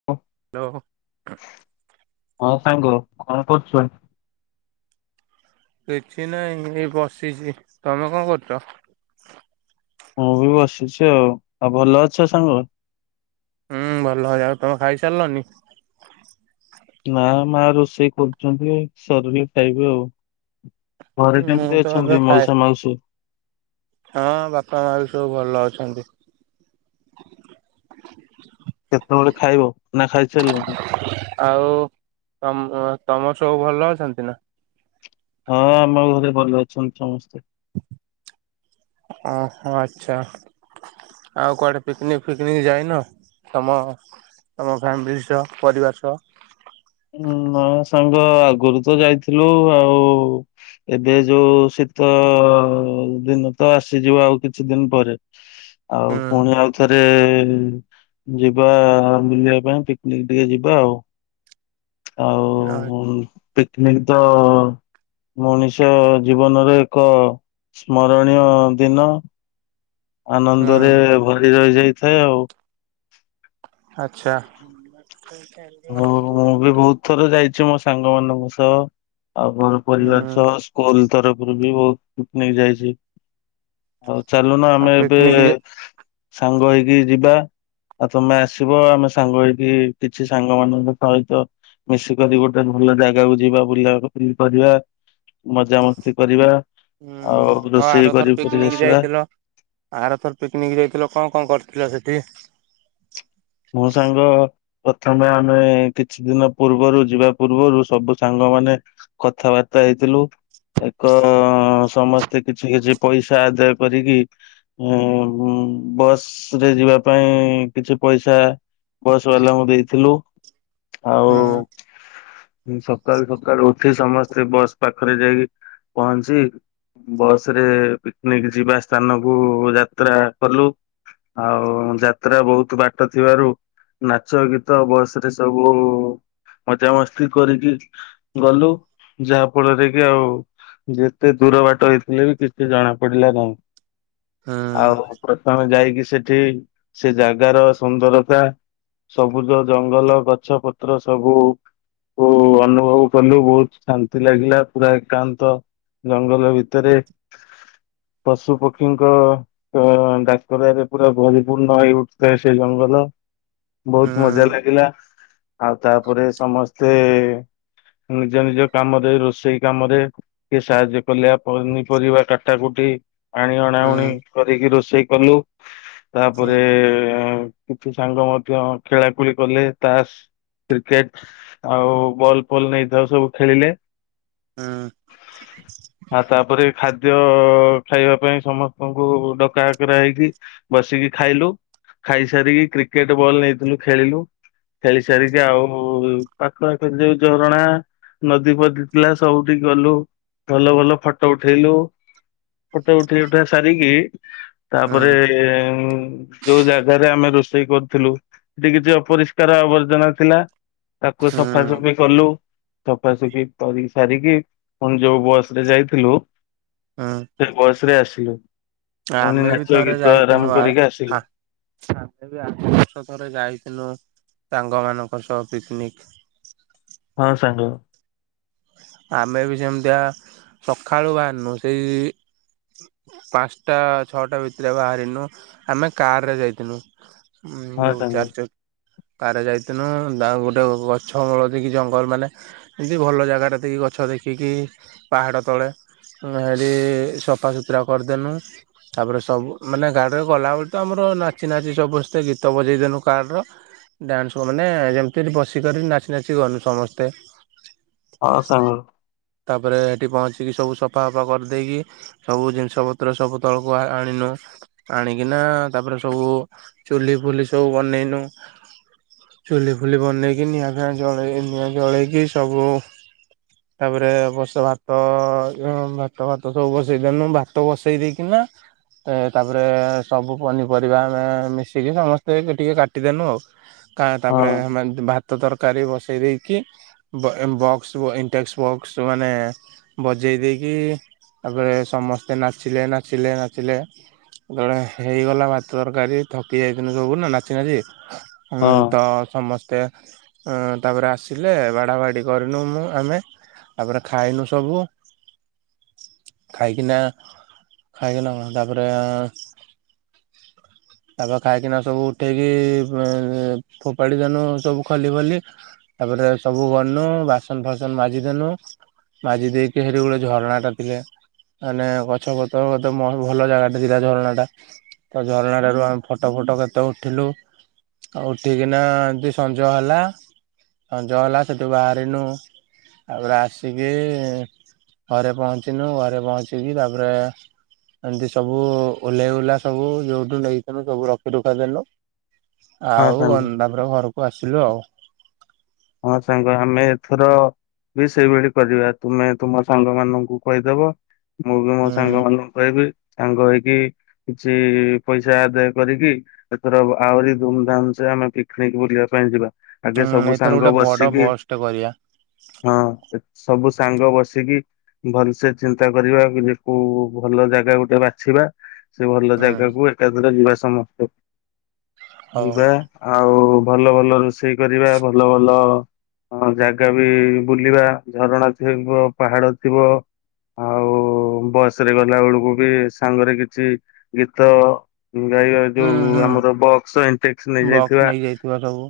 ହଁ। ହ୍ୟାଲୋ ହଁ ସାଙ୍ଗ କ'ଣ କରୁଛ? କିଛି ନାହିଁ ଏଇ ବସିଛି ତମେ କ'ଣ କରୁଛ? ମୁଁ ବି ବସିଛି ଆଉ। ଆଉ ଭଲ ଅଛ ସାଙ୍ଗ? ହୁଁ ଭଲ ହ ଆଉ ତମେ ଖାଇସାରିଲନି? ନା ମାଆ ରୋଷେଇ କରୁଛନ୍ତି ସରିଲେ ଖାଇବୁ ଆଉ। ଘରେ ମୁଁ ତ କେମିତି ଏବେ ଅଛନ୍ତି ଖାଏ ମାଉସା, ମାଉସୀ? ହଁ ବାପା, ମାଆ ବି ସବୁ ଭଲ ଅଛନ୍ତି। କେତେବେଳେ ଖାଇବ ନା ଖାଇସାରିଲନି? ଆଉ ତମ ତମର ସବୁ ଭଲ ଅଛନ୍ତି ନା? ହଁ ଆମ ଘରେ ଭଲ ଅଛନ୍ତି ସମସ୍ତେ। ଓହୋ ଆଚ୍ଛା। ଆଉ କୁଆଡ଼େ ପିକନିକ ଫିକନିକ ଯାଇନ ତମ ତମ ଫ୍ୟାମିଲି ସହ ପରିବାର ସହ। ନାଁ ସାଙ୍ଗ ଆଗରୁ ତ ଯାଇଥିଲୁ ଆଉ। ଏବେ ଯୋଉ ଶୀତ ଦିନ ତ ଆସିଯିବ ଆଉ କିଛି ଦିନ ପରେ। ଆଉ ପୁଣି ହୁଁ ଆଉଥରେ ଯିବା ବୁଲିବା ପାଇଁ ପିକନିକ ଟିକେ ଯିବା ଆଉ। ଆଉ ୟା ପିକନିକ ତ ମଣିଷ ଜୀବନର ଏକ ସ୍ମରଣୀୟ ଦିନ। ଆନନ୍ଦରେ ହୁଁ ଭରି ରହିଯାଇଥାଏ ଆଉ। ଆଚ୍ଛା। ହଉ ମୁଁ ବି ବହୁତ ଥର ଯାଇଛି ମୋ ସାଙ୍ଗ ମାନଙ୍କ ସହ। ଆଉ ମୋର ପରିବାର ହୁଁ ସହ ସ୍କୁଲ ତରଫରୁ ବି ବହୁତ ପିକନିକ ଯାଇଛି। ହଉ ଚାଲୁନ ଆଉ ଆମେ ଏବେ ପିକନିକ ଯା ସାଙ୍ଗ ହେଇକି ଯିବା ଆଉ ତମେ ଆସିବ ଆମେ ସାଙ୍ଗ ହେଇକି କିଛି ସାଙ୍ଗ ମାନଙ୍କ ସହିତ ମିଶିକରି ଗୋଟେ ଭଲ ଜାଗାକୁ ଯିବା ବୁଲା ବୁଲି କରିବା। ମଜାମସ୍ତି କରିବା। ହୁଁ ଆଉ ରୋଷେଇ କରି ଆରଥର ଫେରିକି ପିକନିକ ଆସିବା ଯାଇଥିଲ। ଆର ଥର ପିକନିକ ଯାଇଥିଲ କ'ଣ କ'ଣ କରିଥିଲ ସେଠି? ମୋ ସାଙ୍ଗ ପ୍ରଥମେ ଆମେ କିଛି ଦିନ ପୂର୍ବରୁ ଯିବା ପୂର୍ବରୁ ସବୁ ସାଙ୍ଗ ମାନ କଥାବାର୍ତ୍ତା ହେଇଥିଲୁ। ଏକ ସମସ୍ତେ କିଛି କିଛି ପଇସା ଆଦାୟ କରିକି ବସ ରେ ଯିବା ପାଇଁ କିଛି ପଇସା ବସ୍ ବାଲାଙ୍କୁ ଦେଇଥିଲୁ, ଆଉ ହୁଁ ସକାଳୁ ସକାଳୁ ଉଠି ସମସ୍ତେ ବସ୍ ପାଖରେ ଯାଇକି ପହଞ୍ଚି ବସ୍ ରେ ପିକନିକ ଯିବା ସ୍ଥାନକୁ ଯାତ୍ରା କଲୁ। ଆଉ ଯାତ୍ରା ବହୁତ ବାଟ ଥିବାରୁ ନାଚ ଗୀତ ବସ୍ ରେ ସବୁ ମଜାମସ୍ତି କରିକି ଗଲୁ, ଯାହା ଫଳରେ କି ଆଉ ଯେତେ ଦୂର ବାଟ ହେଇଥିଲେ ବି କିଛି ଜଣା ପଡିଲା ନାହିଁ। ହୁଁ ଆଉ ପ୍ରଥମେ ଯାଇକି ସେଠି ସେ ଜାଗାର ସୁନ୍ଦରତା ସବୁଜ ଜଙ୍ଗଲ ଗଛ ପତ୍ର ସବୁ ଅନୁଭବ କଲୁ ବହୁତ ଶାନ୍ତି ଲାଗିଲା ପୁରା ଏକାନ୍ତ ଜଙ୍ଗଲ ଭିତରେ ପଶୁ ପକ୍ଷୀଙ୍କ ଡାକରାରେ ପୁରା ପରିପୂର୍ଣ୍ଣ ହେଇଉଠୁଥାଏ। ସେ ଜଙ୍ଗଲ ବହୁତ ମଜା ହୁଁ ଲାଗିଲା। ଆଉ ତାପରେ ସମସ୍ତେ ନିଜ ନିଜ କାମରେ ରୋଷେଇ କାମରେ ଟିକେ ସାହାଯ୍ୟ କଲେ ପନିପରିବା କାଟା କୁଟି ପାଣି ହୁଁ ଅଣାଉଣି କରିକି ରୋଷେଇ କଲୁ। ହୁଁ ତାପରେ କିଛି ସାଙ୍ଗ ମଧ୍ୟ ଖେଳାକୁଳି କଲେ ତାସ୍। କ୍ରିକେଟ ଆଉ ବଲ ଫଲ ନେଇଥାଉ ସବୁ ଖେଳିଲେ। ହୁଁ। [unintelligible] ଆଉ ତାପରେ ଖାଦ୍ୟ ଖାଇବା ପାଇଁ ସମସ୍ତଙ୍କୁ ଡକାହକରା ହେଇକି ବସିକି ଖାଇଲୁ। ଖାଇସାରିକି କ୍ରିକେଟ ବଲ୍ ନେଇଥିଲୁ ଖେଳିଲୁ। ଖେଳି ସାରିକି ଆଉ ପାଖ ଆଖରେ ଯୋଉ ଝରଣା ନଦୀ ଫଦୀ ଥିଲା ସବୁଠିକି ଗଲୁ ଭଲ ଭଲ ଫଟୋ ଉଠେଇଲୁ। ଫଟ ଉଠେଇ ଉଠେଇ ସାରିକି, ତାପରେ ହୁଁ ଯୋଉ ଜା ଯାଗାରେ ଆମେ ରୋଷେଇ କରୁଥିଲୁ ସେଠି କିଛି ଅପରିଷ୍କାର ଆବର୍ଜନା ଥିଲା ତାକୁ ହୁଁ ସଫାସଫି କଲୁ। ସଫାସଫି କରି ସାରିକି ପୁଣି ଯୋଉ ବସ ରେ ଯାଇଥିଲୁ ହଁ। ସେ ବସ୍ ରେ ଆସିଲୁ। ପୁଣି ଆମେ ବି ନାଚ ଥରେ ଗୀତ ଯାଇଥିଲୁ ଆରାମ ଆ କରିକି ଆ ଆସିଲୁ। ଆମେ ବି ଆର ବର୍ଷ ଥରେ ଯାଇଥିଲୁ ସାଙ୍ଗ ମାନଙ୍କ ସହ ପିକ୍ନିକ୍। ହଁ ସାଙ୍ଗ। ଆମେ ବି ସେମିତିଆ ସକାଳୁ ବାହାରିନୁ ସେଇ ପାଞ୍ଚଟା ଛଅଟା ଭିତରେ ବାହାରିନୁ ଆମେ କାରରେ ଯାଇଥିନୁ। ଉଁ ହଁ ଯୋଉ ସାଙ୍ଗ ଚାରି ଚ କାରେ ଯାଇଥିନୁ। ଗୋଟେ ଗଛ ମୂଳ ଦେଇକି ଜଙ୍ଗଲ ମାନେ ଏମତି ଭଲ ଜାଗା ଦେଇକି ଗଛ ଦେଖିକି ପାହାଡ଼ ତଳେ [unintelligible] ସଫା ସୁୁତୁରା କରିଦେନୁ। ତାପରେ ସବୁ ମାନେ ଗାଡ଼ି ରେ ଗଲାବେଳେ ତ ଆମର ନାଚି ନାଚି ସମସ୍ତେ ଗୀତ ବଜେଇଦେନୁ କାରର। ଡ୍ୟାନ୍ସ ମାନେ ଯେମିତି ବସିକରି ନାଚି ନାଚି ଗନୁ ସମସ୍ତେ। ହଁ ସାଙ୍ଗ। ତାପରେ ହେଠି ପହଞ୍ଚିକି ସବୁ ସଫା ସଫା କରିଦେଇକି ସବୁ ଜିନିଷ ପତ୍ର ସବୁ ତଳକୁ ଆଣିନୁ। ଆଣିକିନା ତାପରେ ସବୁ ଚୁଲି ଫୁଲି ସବୁ ବନେଇନୁ। ଚୁଲିଫୁଲି ବନେଇକି ନିଆଁ ଫିଆଁ ଜଳେଇ ନିଆଁ ଜଳେଇକି ସବୁ ତାପରେ ବସ ଭାତ ଭାତ ଭାତ ସବୁ ବସେଇଦେନୁ। ଭାତ ବସେଇ ଦେଇକିନା ତାପରେ ସବୁ ପନିପରିବା ଆମେ ମିଶିକି ସମସ୍ତେ ଟିକେ କାଟିଦେନୁ ଆଉ। [inaudible] କା ତାପରେ ଆମେ ଭାତ ତରକାରୀ ବସେଇ ଦେଇକି ବ ଇଣ୍ଟେକ୍ସ ବକ୍ସ ମାନେ ବଜେଇ ଦେଇକି ତାପରେ ସମସ୍ତେ ନାଚିଲେ ନାଚିଲେ ନାଚିଲେ [unintelligible] ହେଇଗଲା ଭାତ ତରକାରୀ ଥକି ଯାଇଥିଲୁ ସବୁ ନା ନାଚି ନାଚି। ହଁ ତ ସମସ୍ତେ ତାପରେ ଆସିଲେ ବାଢା ବାଢି କରି [unintelligible] ଆମେ ତାପରେ ଖାଇନୁ ସବୁ ଖାଇକିନା ଖାଇଗଲା ମ ତାପରେ [inaudible] ତାପରେ ଖାଇକିନା ସବୁ ଉଠେଇକି ଅଁ ଫୋପାଡ଼ି ଦେଲୁ ସବୁ ଖଲି ଫଲି ତାପରେ ସବୁ ଗଲୁ ବାସନ୍ ଫାସନ୍ ମାଜିଦେଲୁ। ମାଜି ଦେଇକି ହେଇଠି ଗୋଟେ ଝରଣା ଟା ଟିକେ ମାନେ ଗଛ ପତ୍ର ବେଧେ ମ ଭଲ ଜାଗାଟା ଥିଲା ଝରଣା ଟା। ତ ଝରଣା ରୁ ଆମେ ଫଟ ଫଟ କେତେ ଉଠିଲୁ। ତ ଉଠିକିନା ଦି ସଞ୍ଜ ହେଲା। ସଞ୍ଜ ହେଲା ସେଠୁ ବାହାରିଲୁ ତାପରେ ଆସିକି ଘରେ ପହଞ୍ଚିନୁ। ଘରେ ପହଞ୍ଚିକି ତାପରେ ଏମିତି ସବୁ ଓହ୍ଲେଇଉଲା ସବୁ ଯୋଉଠୁ ନେଇଥିଲୁ ସବୁ ରଖି ରୁଖା ଦେଲୁ। ହଁ ଆଉ ସାଙ୍ଗ। କଣ ତାପରେ ଘରକୁ ଆସିଲୁ ଆଉ। ହଁ ସାଙ୍ଗ ଆମେ ଏଥର ବି ସେଇଭଳି କରିବା। ତୁମେ ତୁମ ସାଙ୍ଗ ମାନଙ୍କୁ କହିଦବ। ମୁଁ ବି ମୋ ହୁଁ ସାଙ୍ଗ ମାନଙ୍କୁ କହିବି। ସାଙ୍ଗ ହେଇକି କିଛି ପଇସା ଆଦାୟ କରିକି ଏଥର ଆହୁରି ଧୁମଧାମ୍ ସେ ଆମେ ପିକନିକ ବୁଲିବା ପାଇଁ ଯିବା। ହୁଁ ଆଗେ ସବୁ ଏଥର ଗୋଟେ ସାଙ୍ଗ ବଡ ବସିକି ବସ୍ ଟେ କରିବା ହଁ, ସବୁ ସାଙ୍ଗ ବସିକି ଭଲସେ ଚିନ୍ତା କରିବା କି ଯେ କୋଉ ଭଲ ଜାଗା ଗୋଟେ ବାଛିବା। ସେ ଭଲ ହୁଁ ଜାଗାକୁ ଏକାଥରେ ଯିବା ସମସ୍ତେ। ହଉ ଯିବା। ଆଉ ଭଲ ଭଲ ରୋଷେଇ କରିବା। ଭଲ ଭଲ ହଁ, ଜାଗା ବି ବୁଲିବା ଝରଣା ଥିବ ପାହାଡ ଥିବ। ଆଉ ବସ୍ ରେ ଗଲା ବେଳ କୁ ବି ସାଙ୍ଗରେ କିଛି ଗୀତ ଗାଇ ବା ହୁଁ ଯୋଉ ହୁଁ ଆମର ବକ୍ସ ଇଣ୍ଟେକ୍ସ ବକ୍ସ ନେଇଯାଇଥିବା। ନେଇଯାଇଥିବା ସବୁ।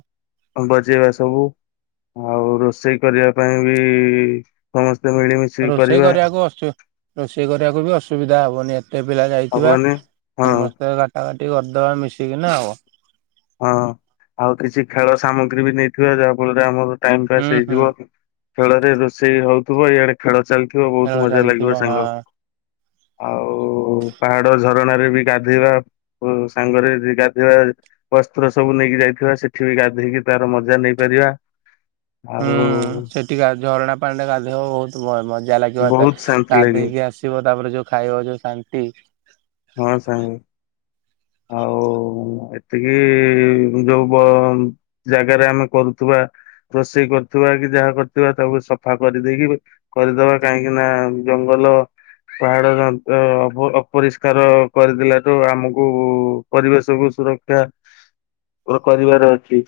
ହଁ ବଟ୍ ଯିବା ସବୁ ଆଉ ରୋଷେଇ କରିବା ପାଇଁ ବି ସମସ୍ତେ ମିଳିମିଶ୍ ରୋଷେଇ କରିବାକୁ ଅସୁ ରୋଷେଇ କରିବାକୁ ବି ଅସୁବିଧା ହବନି ଏ ତେ ପିଲା ଯାଇଥିବା ହବନି ହଁ ସମସ୍ତେ ବାଟା ବାଟି କରିଦବା ମିଶିକିନା ଆଉ। ହଁ ଆଉ କିଛି ଖେଳ ସାମଗ୍ରୀ ବି ନେଇଥିବା ଯାହାଫଳରେ ଆମର ଟାଇମ ପାସ୍ ହୁଁ ହୁଁ ହେଇଯିବ। ଖେଳରେ ରୋଷେଇ ହଉଥିବ ଏଆଡେ ଖେଳ ଚାଲିଥିବା ଖେଳ ବହୁତ ମଜା ଚାଲିଥିବ ଲାଗିବ ସାଙ୍ଗ। ହଁ। ଆଉ ପାହାଡ ଝରଣା ରେ ବି ଗାଧୋଇବା। ଓ ସାଙ୍ଗରେ ଦି ଗାଧୋଇବା ଆଉ। ବସ୍ତ୍ର ସବୁ ନେଇକି ଯାଇଥିବା। ସେଠି ବି ଗାଧେଇକି ତାର ମଜା ନେଇପାରିବା। ଆଉ ଟିକେ ଆ ଝରଣା ପାଣିରେ ଗାଧେଇବ ବହୁତ ମ ମଜା ଲାଗିବ ଏତେ ବହୁତ ଶାନ୍ତି ଲାଗେ ଗାଧେଇକି ଆସିବ ତାପରେ ଯୋଉ ଖାଇବା ଯୋଉ ଶାନ୍ତି। ହଁ ସାଙ୍ଗ। ଆଉ ଏତିକି ଯୋଉ ବ ଜାଗାରେ ଆମେ କରୁଥିବା ରୋଷେଇ କରୁଥିବା କି ଯାହା କରୁଥିବା ତାକୁ ସଫା କରିଦେଇକି କରିଦବା କାହିଁକି ନା ଜଙ୍ଗଲ ପାହାଡର ଅ ଅଭେ ଅପରିଷ୍କାର କରିଦେଲାକୁ ଆମକୁ କୁ ପରିବେଶ କୁ ସୁରକ୍ଷା କ କରିବାର ଅଛି।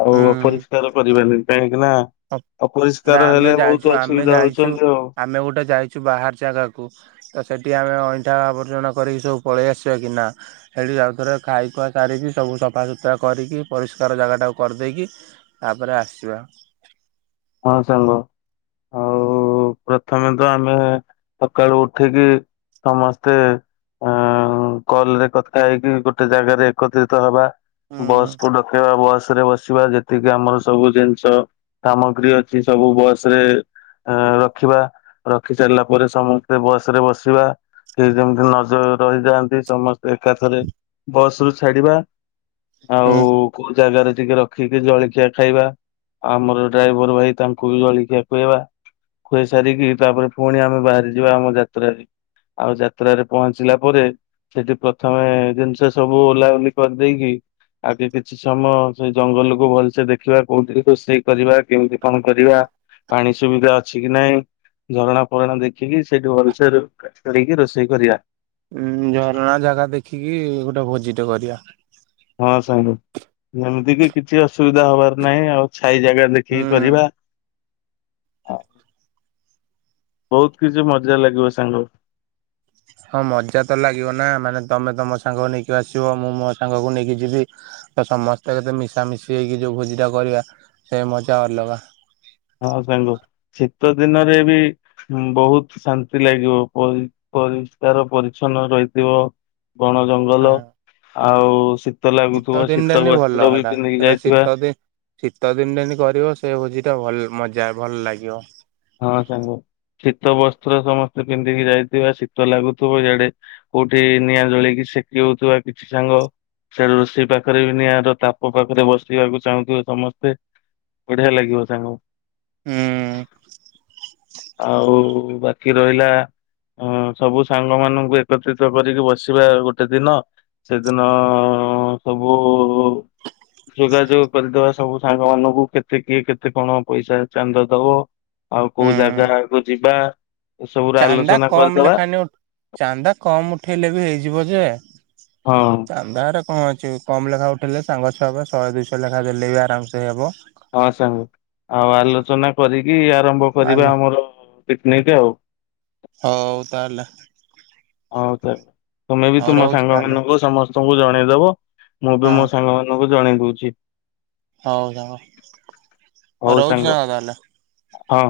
ଆଉ ହୁଁ। ଅପରିଷ୍କାର କରିବାନି କାହିଁକି ନା ଅବ୍, ଏଇଟା ଅପରିଷ୍କାର ଆମେ ହେଲେ ବହୁତ ଯାଇଛୁ ଆମେ ଅସୁବିଧା ଯାଇଛୁ ହଉଛନ୍ତି ଆଉ ଆମେ ଗୋଟେ ଯାଇଛୁ ବାହାର ଜାଗାକୁ ତ ସେଇଠି ଆମେ ଅଇଁଠା ଆବର୍ଜନା କରିକି ସବୁ ପଳେଇ ଆସିବା କି ନା। ହେଇଠି ଆଉଥରେ ଖାଇଖୁଆ ସାରିକି ସବୁ ସଫାସୁତୁରା କରିକି ପରିଷ୍କାର ଜାଗାଟାକୁ କରିଦେଇକି ତାପରେ ଆସିବା। ହଁ ସାଙ୍ଗ ଆଉ କୁ ପ୍ରଥମେ ତ ଆମେ ସକାଳୁ ଉଠିକି ସମସ୍ତେ ଅ କଲରେ କଥା ହେଇକି ଗୋଟେ ଜାଗାରେ ଏକତ୍ରିତ ହବା। ବସ୍ ହୁଁ କୁ ଡକେଇବା ବସ ରେ ବସିବା ଯେତିକି ଆମର ସବୁ ଜିନିଷ ସାମ ଗ୍ରୀ ଅଛି ସବୁ ବସ ରେ ଅ ରଖିବା ରଖି ସାରିଲା ପରେ ସମସ୍ତେ ବସ ରେ ବସିବା। କେ ଯେମତି ନଜ ରହିଯାଆନ୍ତି ସମସ୍ତେ ଏକାଥରେ ବସ୍ ରୁ ଛାଡିବା। ଆଉ କୋଉ ଜାଗାରେ ଟିକେ ରଖିକି ଜଳଖିଆ ଖାଇବା ଆମର ଡ୍ରାଇଭର ଭାଇ ତାଙ୍କୁ ବି ଜଳିଖିଆ ଖୋଇବା। ଖୁଏଇ ସାରିକି ତାପରେ ପୁଣି ଆମେ ବାହାରି ଯିବା ଆମ ଯାତ୍ରାରେ। ଆଉ ଯାତ୍ରାରେ ପହଞ୍ଚିଲା ପରେ ସେଠି ପ୍ରଥମେ ଜିନିଷ ସବୁ ଓଲ୍ହା ଓଲ୍ଲି କରି ଦେଇକି ଆଗେ କିଛି ସମୟ ସେଇ ଜଙ୍ଗଲକୁୁ ଭଲସେ ଦେଖିବା କୋଉଠି ରୋଷେଇ କରିବା କେମିତି କଣ କରିବା ପାଣି ସୁବିଧା ଅଛି କି ନାହିଁ। ଝରଣା ଫରଣା ଦେଖିକି ସେଇଠି ଭଲସେ [unintelligible] ରୋଷେଇ କରିବା। ଉଁ ଝରଣା ଜାଗା ଦେଖିକି ଗୋଟେ ଭୋଜିଟେ କରିବା। ହଁ ସାଙ୍ଗ ଯେମିତି କିି କିଛି ଅସୁବିଧା ହବାର ନାହିଁ ଆଉ। ଛାଇ ଜାଗା ହୁଁ ଦେଖିକି କରିବା। ବହୁତ କିଛି ମଜା ଲାଗିବ ସାଙ୍ଗ। ହଁ ମଜା ତ ଲାଗିବ ନା ମାନେ ତମେ ତମ ସାଙ୍ଗ ନେଇକି ଆସିବ ମୁଁ ମୋ ସାଙ୍ଗକୁ ନେଇକି ଯିବି। ତ ସମସ୍ତେ ଯଦି ମିଶା ମିଶି ହେଇକି ଯୋଉ ଭୋଜି ଟା କରିବା ସେ ମଜା ଅଲଗା। ହଁ ସାଙ୍ଗ ଶୀତ ଦିନରେ ବି ବହୁତ ଶାନ୍ତି ଲାଗିବ ପରି ପରିଷ୍କାର ପରିଚ୍ଛନ୍ନ ରହିଥିବ। ବଣ ହଁ ଜଙ୍ଗଲ। ଆଉ ଶୀତ ଲାଗୁଥିବ ଶୀତ ଦିନଟାନି ଭଲ ବସ୍ତ୍ର ବି ହେଟା ପିନ୍ଧିକି ସେଟା ଯାଇଥିବା। ଶୀତ ଦିନ ଶୀତ ଦିନରେନ କରିବ ସେ ଭୋଜି ଟା ଭଲ ମଜା ଭଲ ଲାଗିବ। ହଁ ସାଙ୍ଗ ଶୀତ ବସ୍ତ୍ର ସମସ୍ତେ ପିନ୍ଧିକି ଯାଇଥିବା ଶୀତ ଲାଗୁଥିବ ୟାଡେ କୋଉଠି ନିଆଁ ଜଳେଇିକି ସେକି ହଉଥିବା କିଛି ସାଙ୍ଗ। ସେ ରୋଷେଇ ପାଖରେ ବି ନିଆଁର ତାପ ପାଖରେ ବସିବାକୁ ଚାହୁଁଥିବେ ସମସ୍ତେ। ବଢିଆ ଲାଗିବ ସାଙ୍ଗ। ହୁଁ। ଆଉ ବା କି ରହିଲା ଅ ସବୁ ସାଙ୍ଗ ମାନଙ୍କୁ ଏକତ୍ରିତ କରିକି ବସିବା ଗୋଟେ ଦିନ। ସେଦିନ ସବୁ ଯୋଗାଯୋଗ କରିଦବା ସବୁ ସାଙ୍ଗ ମାନଙ୍କୁ କେତେ କିଏ କେତେ କଣ ପଇସା ଚାନ୍ଦ ଦବ। ଆଉ କୋଉ ହୁଁ ଜାଗାକୁ ଯିବା ଏସବୁ ର ଚାନ୍ଦା ଆଲୋଚନା କମ କରିଦବା। ଲେଖାନି ଚାନ୍ଦା କମ ଉଠେଇଲେ ବି ହେଇଯିବ ଯେ। ହଁ। ଚାନ୍ଦାରେ କଣ ଅଛି କମ ଲେଖା ଉଠେଇଲେ ସାଙ୍ଗ ଛୁଆ ହେବ ଶହେ ଦୁଇଶହ ଲେଖା ଦେଲେ ବି ଆରାମସେ ସେ ହବ। ହଁ ସାଙ୍ଗ ଆଉ ଆଲୋଚନା କରିକି ଆରମ୍ଭ କରିବା ଆଲା ଆମର ପିକନିକ ଆଉ। ହଉ ତାହେଲେ। ହଉ ତାହେଲେ ତୁମେ ବି ହଉ ତୁମ ରହୁଛି ସାଙ୍ଗ ତାହେଲେ ମାନଙ୍କୁ ସମସ୍ତଙ୍କୁ ଜଣେଇଦବ ମୁଁ ହଁ ବି ମୋ ସାଙ୍ଗ ମା ନଙ୍କୁ ଜଣେଇ ଦଉଚି। ହଉ ସାଙ୍ଗ ଆ ରହୁଚି ସାଙ୍ଗ ତାହେଲେ। ହଁ।